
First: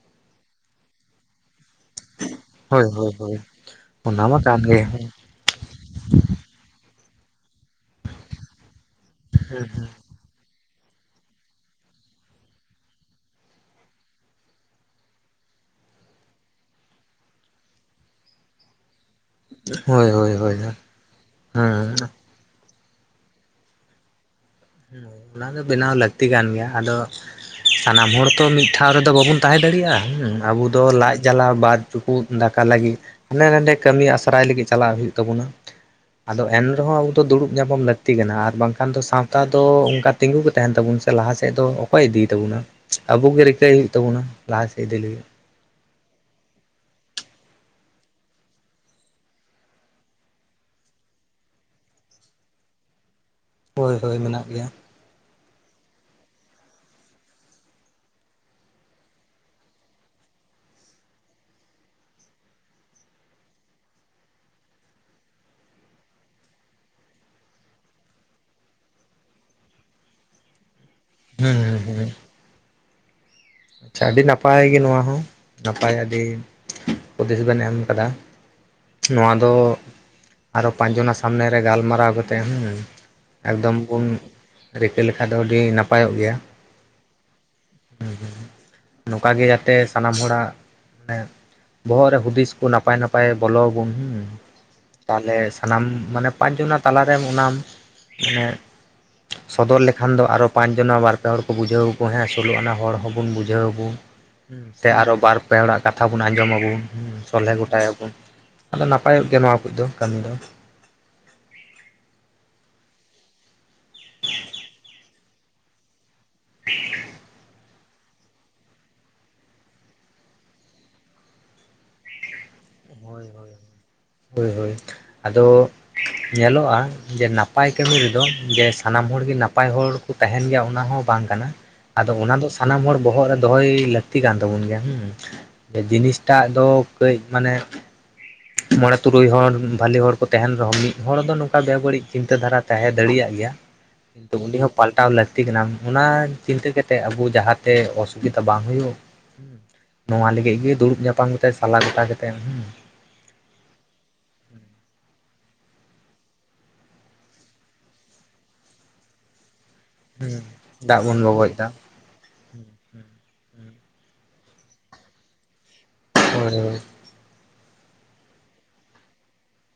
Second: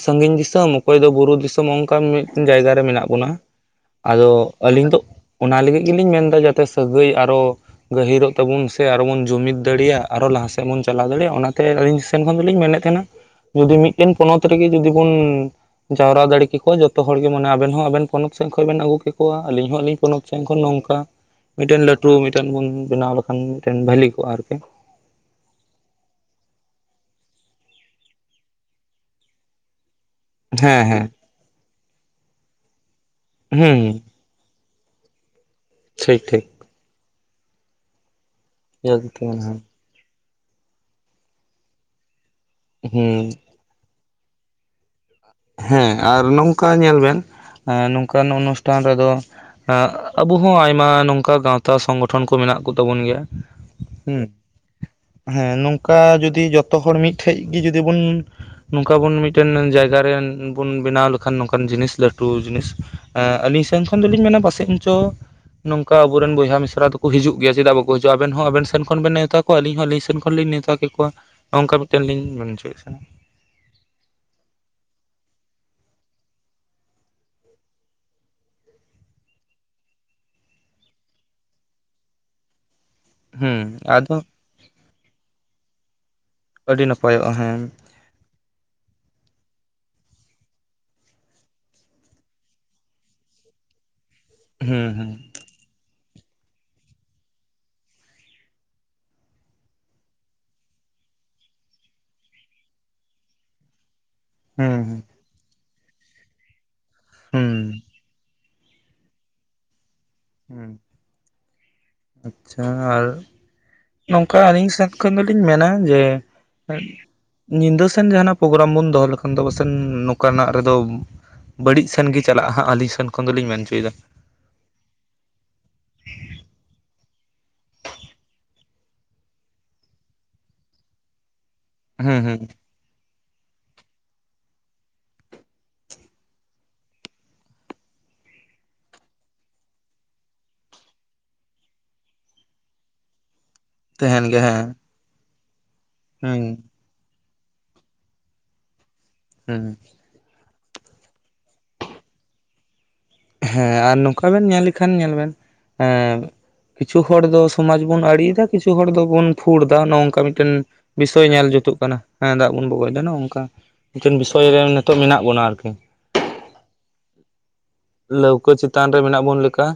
ᱥᱟᱹᱜᱤᱧ ᱫᱤᱥᱚᱢ, ᱚᱠᱚᱭ ᱫᱚ ᱵᱩᱨᱩ ᱫᱤᱥᱚᱢ, ᱚᱱᱠᱟᱱ ᱢᱤᱫ ᱢᱤᱫ ᱡᱟᱭᱜᱟ ᱨᱮ ᱦᱳᱭ ᱢᱮᱱᱟᱜ ᱦᱳᱭ ᱵᱚᱱᱟ, ᱦᱳᱭ ᱚᱱᱟ ᱟᱫᱚ ᱢᱟ ᱠᱟᱱ ᱜᱮ ᱟᱹᱞᱤᱧ ᱫᱚ ᱚᱱᱟ ᱞᱟᱹᱜᱤᱫ ᱜᱮᱞᱤᱧ ᱢᱮᱱ ᱮᱫᱟ, ᱡᱟᱛᱮ ᱥᱟᱹᱜᱟᱹᱭ ᱟᱨᱚ ᱜᱟᱹᱦᱤᱨᱚᱜ ᱛᱟᱵᱚᱱ ᱥᱮ ᱟᱨᱦᱚᱸ ᱵᱚᱱ ᱡᱩᱢᱤᱫ ᱫᱟᱲᱮᱭᱟᱜ। ᱟᱨ ᱦᱚᱸ ᱞᱟᱦᱟ ᱥᱮᱫ ᱵᱚᱱ ᱪᱟᱞᱟᱣ ᱫᱟᱲᱮᱭᱟᱜᱼᱟ ᱚᱱᱟᱛᱮ ᱟᱹᱞᱤᱧ ᱥᱮᱱ ᱠᱷᱚᱱ ᱫᱚᱞᱤᱧ ᱢᱮᱱᱮᱫ ᱛᱟᱦᱮᱱᱟ ᱡᱩᱫᱤ ᱢᱤᱫᱴᱮᱱ ᱯᱚᱱᱚᱛ ᱨᱮᱜᱮ ᱡᱩᱫᱤ ᱵᱚᱱ ᱡᱟᱣᱨᱟ ᱫᱟᱲᱮ ᱠᱮᱠᱚ ᱡᱚᱛᱚ ᱦᱚᱲ ᱜᱮ ᱢᱟᱱᱮ ᱟᱵᱮᱱ ᱦᱚᱸ ᱟᱵᱮᱱ ᱯᱚᱱᱚᱛ ᱥᱮᱫ ᱠᱷᱚᱱ ᱵᱮᱱ ᱟᱹᱜᱩ ᱠᱮᱠᱼᱼ ᱟᱹᱞᱤᱧ ᱦᱚᱸ ᱟᱹᱞᱤᱧ ᱦᱳᱭ ᱯᱚᱱᱚᱛ ᱦᱳᱭ ᱥᱮᱱ ᱦᱳᱭ ᱠᱷᱚᱱ ᱱᱚᱝᱠᱟ, ᱢᱤᱫᱴᱮᱱ ᱦᱮᱸ ᱞᱟᱹᱴᱩ ᱢᱤᱫᱴᱮᱱ ᱵᱚᱱ ᱵᱮᱱᱟᱣ ᱢᱤᱫᱴᱮᱱ ᱵᱷᱷᱟᱞᱤ ᱠᱚᱜᱼᱟ ᱟᱨᱠᱤ। ᱚᱱᱟ ᱫᱚ ᱵᱮᱱᱟᱣ ᱞᱟᱹᱠᱛᱤ ᱠᱟᱱ ᱜᱮᱭᱟ, ᱟᱫᱚ ᱥᱟᱱᱟᱢ ᱦᱚᱲ ᱛᱚ ᱢᱤᱫ ᱴᱷᱟᱶ ᱨᱮᱫᱚ ᱵᱟᱵᱚᱱ ᱛᱟᱸᱦᱮ ᱫᱟᱲᱮᱭᱟᱜᱼᱟ ᱦᱚᱸ। ᱟᱵᱚ ᱦᱮᱸ ᱫᱚ ᱦᱮᱸ ᱞᱟᱡ ᱡᱟᱞᱟ ᱵᱟᱨ ᱪᱩᱯᱩᱫ ᱫᱟᱠᱟ ᱞᱟᱹᱜᱤᱫ, ᱦᱟᱱᱰᱮ ᱱᱟᱰᱮ ᱦᱩᱸ ᱠᱟᱹᱢᱤ ᱟᱥ ᱥᱚᱨᱟᱭ [unintelligible] ᱞᱟᱹᱜᱤᱫ ᱪᱟᱞᱟᱜ ᱦᱩᱭᱩᱜ ᱛᱟᱵᱚᱱᱟ ᱴᱷᱤᱠ ᱟᱫᱚ ᱴᱷᱤᱠ ᱮᱱ ᱨᱮᱦᱚᱸ ᱟᱵᱚ ᱫᱚ ᱫᱩᱲᱩᱵ ᱧᱟᱯᱟᱢ ᱞᱟᱹᱠᱛᱤ ᱠᱟᱱᱟ ᱟᱨ ᱵᱟᱝ ᱠᱷᱟᱱ ᱫᱚ ᱦᱩᱸ ᱥᱟᱶ ᱠᱚ ᱚᱱᱠᱟ ᱛᱤᱸᱜᱩ ᱜᱮ ᱛᱟᱸᱦᱮᱱ ᱛᱟᱵᱚᱱ ᱥᱮ ᱞᱟᱦᱟ ᱥᱮᱫ ᱫᱚ ᱚᱠᱚᱭ ᱤᱫᱤᱭ ᱛᱟᱵᱚᱱᱟ, ᱟᱵᱚ ᱜᱮ ᱨᱤᱠᱟᱹᱭ ᱦᱩᱭᱩᱜ ᱛᱟᱵᱚᱱᱟ। ᱞᱟᱦᱟ ᱥᱮᱫ ᱤᱫᱤ ᱞᱟᱹᱜᱤ ᱦᱮᱸ ᱟᱨ ᱱᱚᱝᱠᱟ ᱧᱮᱞ ᱵᱤᱱ, ᱱᱚᱝᱠᱟᱱ ᱚᱱᱩᱥᱴᱷᱟᱱ ᱨᱮᱫᱚ ᱟᱜ ᱟᱵᱚ ᱦᱚᱸ ᱟᱭᱢᱟ ᱱᱚᱝᱠᱟ ᱜᱟᱣᱛᱟ ᱥᱚᱝᱜᱚᱴᱷᱚᱱ ᱠᱚ ᱢᱮᱱᱟᱜ ᱠᱚ ᱛᱟᱵᱚᱱ ᱜᱮᱭᱟ। ᱦᱳᱭ ᱦᱳᱭ ᱦᱩᱸ ᱢᱮᱱᱟᱜ ᱜᱮᱭᱟ। ᱦᱮᱸ ᱱᱚᱝᱠᱟ ᱡᱩᱫᱤ ᱡᱚᱛᱚ ᱦᱚᱲ ᱢᱤᱫᱴᱷᱮᱡ ᱜᱮ ᱡᱩᱫᱤ ᱵᱚᱱ, ᱱᱚᱝᱠᱟ ᱵᱚᱱ ᱢᱤᱫᱴᱮᱱ ᱡᱟᱭᱜᱟ ᱨᱮ ᱵᱚᱱ ᱵᱮᱱᱟᱣ ᱞᱮᱠᱷᱟᱱ ᱱᱚᱝᱠᱟᱱ ᱡᱤᱱᱤᱥ ᱞᱟᱹᱴᱩ ᱡᱤᱱᱤᱥ ᱮᱸ ᱟᱹᱞᱤᱧ ᱥᱮᱱ ᱠᱷᱚᱱ ᱫᱚᱞᱤᱧ ᱢᱮᱱᱟ ᱯᱟᱥᱮᱫ ᱫᱚ ᱱᱚᱝᱠᱟ ᱟᱵᱚᱨᱮᱱ ᱵᱚᱭᱦᱟ ᱢᱤᱥᱨᱟᱠᱚ ᱦᱤᱡᱩᱜ ᱜᱮᱭᱟ, ᱪᱮᱫᱟᱜ ᱵᱟᱠᱚ ᱦᱤᱡᱩᱜᱼᱟ ᱟᱵᱮᱱ ᱦᱚᱸ ᱟᱵᱮᱱ ᱥᱮᱱ ᱠᱷᱚᱱ ᱵᱮᱱ ᱱᱮᱶᱛᱟ ᱟᱹᱞᱤᱧ ᱦᱚᱸ ᱟᱹᱞᱤᱧ ᱥᱮᱫ ᱠᱷᱚᱱᱞᱤᱧ ᱱᱮᱶᱛᱟ ᱠᱮᱫ ᱠᱚᱣᱟ, ᱦᱮᱸ ᱦᱮᱸ ᱱᱚᱝᱠᱟ ᱢᱤᱫᱴᱮᱱ ᱦᱮᱸ ᱞᱤᱧ ᱢᱮᱱ ᱦᱚᱪᱚᱭᱮᱫᱼᱟ। ᱟᱪᱪᱷᱟ ᱟᱹᱰᱤ ᱱᱟᱯᱟᱭ ᱜᱮ ᱱᱚᱣᱟ ᱦᱚᱸ, ᱱᱟᱯᱟᱭ ᱟᱹᱰᱤ ᱦᱩᱫᱤᱥ ᱵᱮᱱ ᱮᱢ ᱟᱠᱟᱫᱟ। ᱱᱚᱣᱟ ᱫᱚ, ᱟᱨᱦᱚᱸ ᱯᱟᱸᱪ ᱡᱚᱱᱟᱜ ᱥᱟᱢᱱᱮ ᱨᱮ ᱜᱟᱞᱢᱟᱨᱟᱣ ᱠᱟᱛᱮ ᱦᱮᱸ। ᱦᱮᱸ ᱮᱠᱫᱚᱢ ᱵᱚᱱ ᱟᱫᱚ ᱨᱤᱠᱟᱹ ᱞᱮᱠᱷᱟᱱ ᱫᱚ ᱟᱹᱰᱤ ᱱᱟᱯᱟᱭᱚᱜ ᱜᱮᱭᱟ। ᱟᱹᱰᱤ ᱱᱟᱯᱟᱭᱚᱜᱼᱟ ᱦᱮᱸ। ᱦᱮᱸ᱾ ᱱᱚᱝᱠᱟ ᱜᱮ ᱡᱟᱛᱮ ᱥᱟᱱᱟᱢ ᱦᱚᱲᱟᱜ ᱢᱟᱱᱮ ᱵᱚᱦᱚᱜ ᱨᱮ ᱦᱩᱫᱤᱥ ᱠᱚ ᱱᱟᱯᱟᱭ ᱱᱟᱯᱟᱭ ᱵᱚᱞᱚ ᱟᱵᱚᱱ ᱦᱮᱸ ᱦᱮᱸ ᱦᱮᱸ ᱛᱟᱦᱚᱞᱮ ᱥᱟᱱᱟᱢ ᱢᱟᱱᱮ ᱯᱟᱸᱪ ᱡᱚᱱᱟ ᱛᱟᱞᱟᱨᱮ ᱚᱱᱟᱢ ᱢᱟᱱᱮ ᱥᱚᱫᱚᱨ ᱞᱮᱠᱷᱟᱱ ᱫᱚ ᱟᱨ ᱯᱟᱸᱪ ᱡᱚᱱᱟ ᱵᱟᱨ ᱯᱮ ᱦᱚᱲ ᱠᱚ ᱵᱩᱡᱷᱟᱹᱣ ᱟᱠᱚ ᱦᱮᱸ ᱥᱩᱞᱳ ᱟᱱᱟ ᱦᱚᱲ ᱦᱚᱸ ᱵᱚᱱ ᱵᱩᱡᱷᱟᱹᱣ ᱟᱵᱚᱱ ᱥᱮ, ᱦᱩᱸ ᱟᱨᱦᱚᱸ ᱵᱟᱨ ᱯᱮ ᱦᱚᱲᱟᱜ ᱠᱟᱛᱷᱟ ᱵᱚᱱ ᱟᱸᱡᱚᱢ ᱟᱵᱚᱱ ᱦᱩᱸ ᱥᱚᱞᱦᱮ ᱜᱚᱴᱟᱭᱟᱵᱚᱱ ᱟᱫᱚ ᱱᱟᱯᱟᱭᱚᱜ ᱜᱮᱭᱟ ᱱᱚᱣᱟ ᱠᱚᱫᱚ ᱠᱟᱹᱢᱤ ᱫᱚ। ᱦᱮᱸ। ᱟᱪᱪᱷᱟ ᱟᱨ ᱱᱚᱝᱠᱟ ᱟᱹᱞᱤᱧ ᱥᱮᱫ ᱠᱷᱚᱱ ᱫᱚᱞᱤᱧ ᱢᱮᱱᱟ ᱡᱮ [unintelligible] ᱧᱤᱫᱟᱹ ᱥᱮᱱ ᱡᱟᱦᱟᱱᱟᱜ ᱯᱨᱚᱜᱮᱨᱟᱢ ᱵᱚᱱ ᱫᱚᱦᱚ ᱞᱮᱠᱷᱟᱱ ᱫᱚ, ᱯᱟᱥᱮ ᱱᱚᱝᱠᱟ ᱱᱟᱜ ᱨᱮᱫᱚ ᱵᱟᱹᱲᱤᱡ ᱥᱮᱱ ᱜᱮ ᱪᱟᱞᱟᱜᱼᱟ᱾ ᱟᱞᱤᱧ ᱥᱮᱱ ᱠᱷᱚᱱ ᱦᱳᱭ ᱫᱚᱞᱤᱧ ᱦᱳᱭ ᱢᱮᱱ ᱪᱚᱭ ᱫᱟ ᱦᱳᱭ ᱦᱳᱭ᱾ ᱟᱫᱚ ᱧᱮᱞᱚᱜᱼᱟ ᱡᱮ ᱱᱟ ᱯᱟᱭ ᱠᱟᱹᱢᱤ ᱨᱮᱫᱚ ᱡᱮ ᱥᱟᱱᱟᱢ ᱦᱚᱲ ᱜᱮ ᱱᱟᱯᱟᱭ ᱦᱚᱲ ᱠᱚ ᱛᱟᱸᱦᱮᱱ ᱜᱮᱭᱟ, ᱚᱱᱟ ᱦᱚᱸ ᱵᱟᱝ ᱠᱟᱱᱟ ᱟᱫᱚ ᱦᱩᱸ ᱚᱱᱟ ᱦᱩᱸ ᱫᱚ ᱥᱟᱱᱟᱢ ᱦᱚᱲ ᱵᱚᱦᱚᱜ ᱨᱮ ᱫᱚᱦᱚᱭ ᱞᱟᱹᱠᱛᱤ ᱠᱟᱱ ᱛᱟᱵᱚᱱ ᱜᱮᱭᱟᱸ, ᱡᱮ ᱡᱤᱱᱤᱥᱴᱟᱜ ᱫᱚ ᱠᱟᱹᱭ ᱢᱟᱱᱮ ᱢᱚᱬᱮ ᱛᱩᱨᱩᱭ ᱦᱚᱲ ᱵᱷᱟᱞᱤ ᱦᱚᱲ ᱠᱚ ᱛᱟᱦᱮᱱ ᱨᱮᱦᱚᱸ ᱢᱤᱫ ᱦᱚᱲ ᱫᱚ ᱱᱚᱝᱠᱟ ᱵᱮ ᱵᱟᱹᱲᱤᱡ ᱪᱤᱱᱛᱟᱹ ᱫᱷᱟᱨᱟ ᱛᱟᱸᱦᱮ ᱫᱟᱲᱮᱭᱟᱜ ᱜᱮᱭᱟ ᱛᱟᱦᱮᱱ ᱠᱤᱱᱛᱩ ᱜᱮᱭᱟ ᱩᱱᱤ ᱦᱮᱸ ᱦᱚᱸ ᱯᱟᱞᱴᱟᱣ ᱞᱟᱹᱠᱛᱤ ᱠᱟᱱᱟ᱾ ᱚᱱᱟ ᱦᱩᱸ ᱪᱤᱱᱛᱟᱹ ᱠᱟᱛᱮ ᱛᱮ ᱟᱵᱚ ᱡᱟᱦᱟᱸᱛᱮ ᱚᱥᱩᱵᱤᱫᱷᱟ ᱵᱟᱝ ᱦᱳᱭᱳᱜ ᱦᱮᱸ। ᱱᱚᱣᱟ ᱞᱟᱹᱜᱤᱫ ᱜᱮ ᱫᱩᱲᱩᱵ ᱧᱟᱯᱟᱢ ᱠᱟᱛᱮᱜ ᱥᱟᱞᱟ ᱜᱚᱴᱟ ᱠᱟᱛᱮᱱ ᱦᱮᱸ ᱟᱨ ᱱᱚᱝᱠᱟ ᱵᱮᱱ ᱧᱮᱞ ᱞᱮᱠᱷᱟᱱ ᱧᱮᱞ ᱵᱮᱱ ᱦᱮᱸ ᱠᱤᱪᱷᱩ ᱦᱚᱲ ᱫᱚ ᱥᱚᱢᱟᱡ ᱵᱚᱱ ᱟᱲᱤᱭᱮᱫᱟ ᱠᱤᱪᱷᱩ ᱦᱚᱲ ᱫᱚᱵᱚᱱ ᱯᱷᱩᱲ ᱫᱟ, ᱱᱚᱜ ᱱᱚᱝᱠᱟ ᱢᱤᱫᱴᱮᱱ ᱫᱟᱜ ᱵᱚᱱ ᱵᱤᱥᱚᱭ ᱧᱮᱞ ᱜᱚᱜᱚᱡ ᱮᱫᱟ ᱡᱩᱛᱩᱜ ᱠᱟᱱᱟ᱾ ᱦᱮᱸ ᱫᱟᱜ ᱵᱚᱱ ᱵᱚᱜᱚᱭ ᱫᱟ ᱱᱚᱝᱠᱟ ᱢᱤᱫᱴᱮᱱ ᱵᱤᱥᱚᱭ ᱨᱮ ᱱᱤᱛᱚᱜ ᱢᱮᱱᱟᱜ ᱵᱚᱱᱟ ᱟᱨᱠᱤ [inaudible] ᱞᱟᱹᱣᱠᱟᱹ ᱪᱮᱛᱟᱱ ᱨᱮ ᱢᱮᱱᱟᱜ ᱵᱚᱱ ᱞᱮᱠᱟ,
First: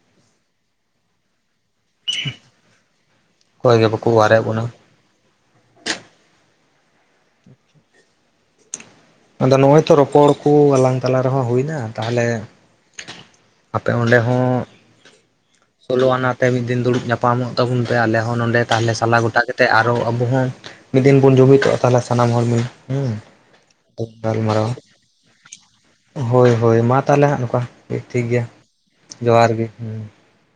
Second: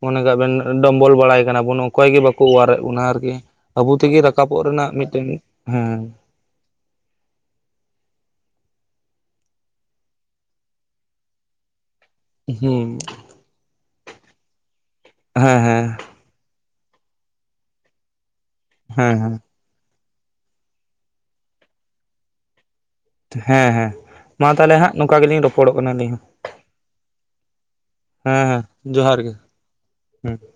ᱢᱚᱱᱮ ᱠᱟᱜ ᱵᱮᱱ ᱰᱚᱵᱚᱞ ᱵᱟᱲᱟᱭ ᱠᱟᱱᱟ ᱵᱚᱱ ᱚᱠᱚᱭ ᱜᱮ ᱵᱟᱠᱚ ᱚᱣᱟᱨᱮᱫ ᱵᱚᱱᱟ ᱟᱨᱠᱤ ᱚᱠᱚᱭ ᱜᱮ ᱟᱵᱚ ᱵᱟᱠᱚ ᱛᱮᱜᱮ ᱚᱣᱟᱨᱮᱫ ᱵᱚᱱᱟ ᱨᱟᱠᱟᱵᱚᱜ ᱨᱮᱱᱟᱜ ᱢᱤᱫᱴᱮᱱ ᱦᱮᱸ ᱟᱫᱚ ᱱᱚᱜᱼᱚᱭ ᱛᱚ ᱨᱚᱯᱚᱲ ᱠᱚ ᱟᱞᱟᱝ ᱛᱟᱞᱟ ᱨᱮᱦᱚᱸ ᱦᱩᱭ ᱱᱟ ᱛᱟᱦᱚᱞᱮ ᱦᱩᱸ ᱟᱯᱮ ᱚᱸᱰᱮ ᱦᱚᱸ ᱦᱮᱸ ᱦᱮᱸ ᱾ ᱥᱳᱞᱳ ᱟᱱᱟ ᱛᱮ ᱢᱤᱫ ᱫᱤᱱ ᱫᱩᱲᱩᱵ ᱧᱟᱯᱟᱢᱚᱜ ᱛᱟᱵᱚᱱ ᱯᱮ, ᱟᱞᱮ ᱦᱚᱸ ᱱᱚᱰᱮ ᱛᱟᱦᱚᱞᱮ ᱥᱟᱞᱟ ᱦᱮᱸ ᱦᱮᱸ ᱜᱚᱴᱟ ᱜᱮ ᱛᱮᱜ ᱟᱨᱚ ᱟᱵᱚ ᱦᱚᱸ ᱢᱤᱫ ᱫᱤᱱ ᱵᱚᱱ ᱡᱩᱢᱤᱫᱚᱜᱼᱟ ᱛᱟᱦᱞᱮ ᱥᱟᱱᱟᱢ ᱦᱚᱲ ᱜᱮ ᱦᱩᱸ ᱦᱮᱸ ᱦᱮᱸ ᱢᱟ ᱜᱟᱞᱢᱟᱨᱟᱣᱟ ᱛᱟᱦᱚᱞᱮ ᱦᱟᱸᱜ ᱱᱚᱝᱠᱟ ᱜᱮᱞᱤᱧ ᱨᱚᱯᱚᱲᱚᱜ ᱠᱟᱱᱟ ᱟᱹᱞᱤᱧ ᱦᱚᱸ ᱦᱳᱭ ᱦᱳᱭ ᱢᱟ ᱛᱟᱦᱚᱞᱮ ᱦᱟᱸᱜ ᱱᱚᱠᱟ ᱴᱷᱤᱠ ᱜᱮᱭᱟ ᱡᱚᱦᱟᱨ ᱜᱮ ᱦᱮᱸ ᱾ ᱦᱮᱸ ᱾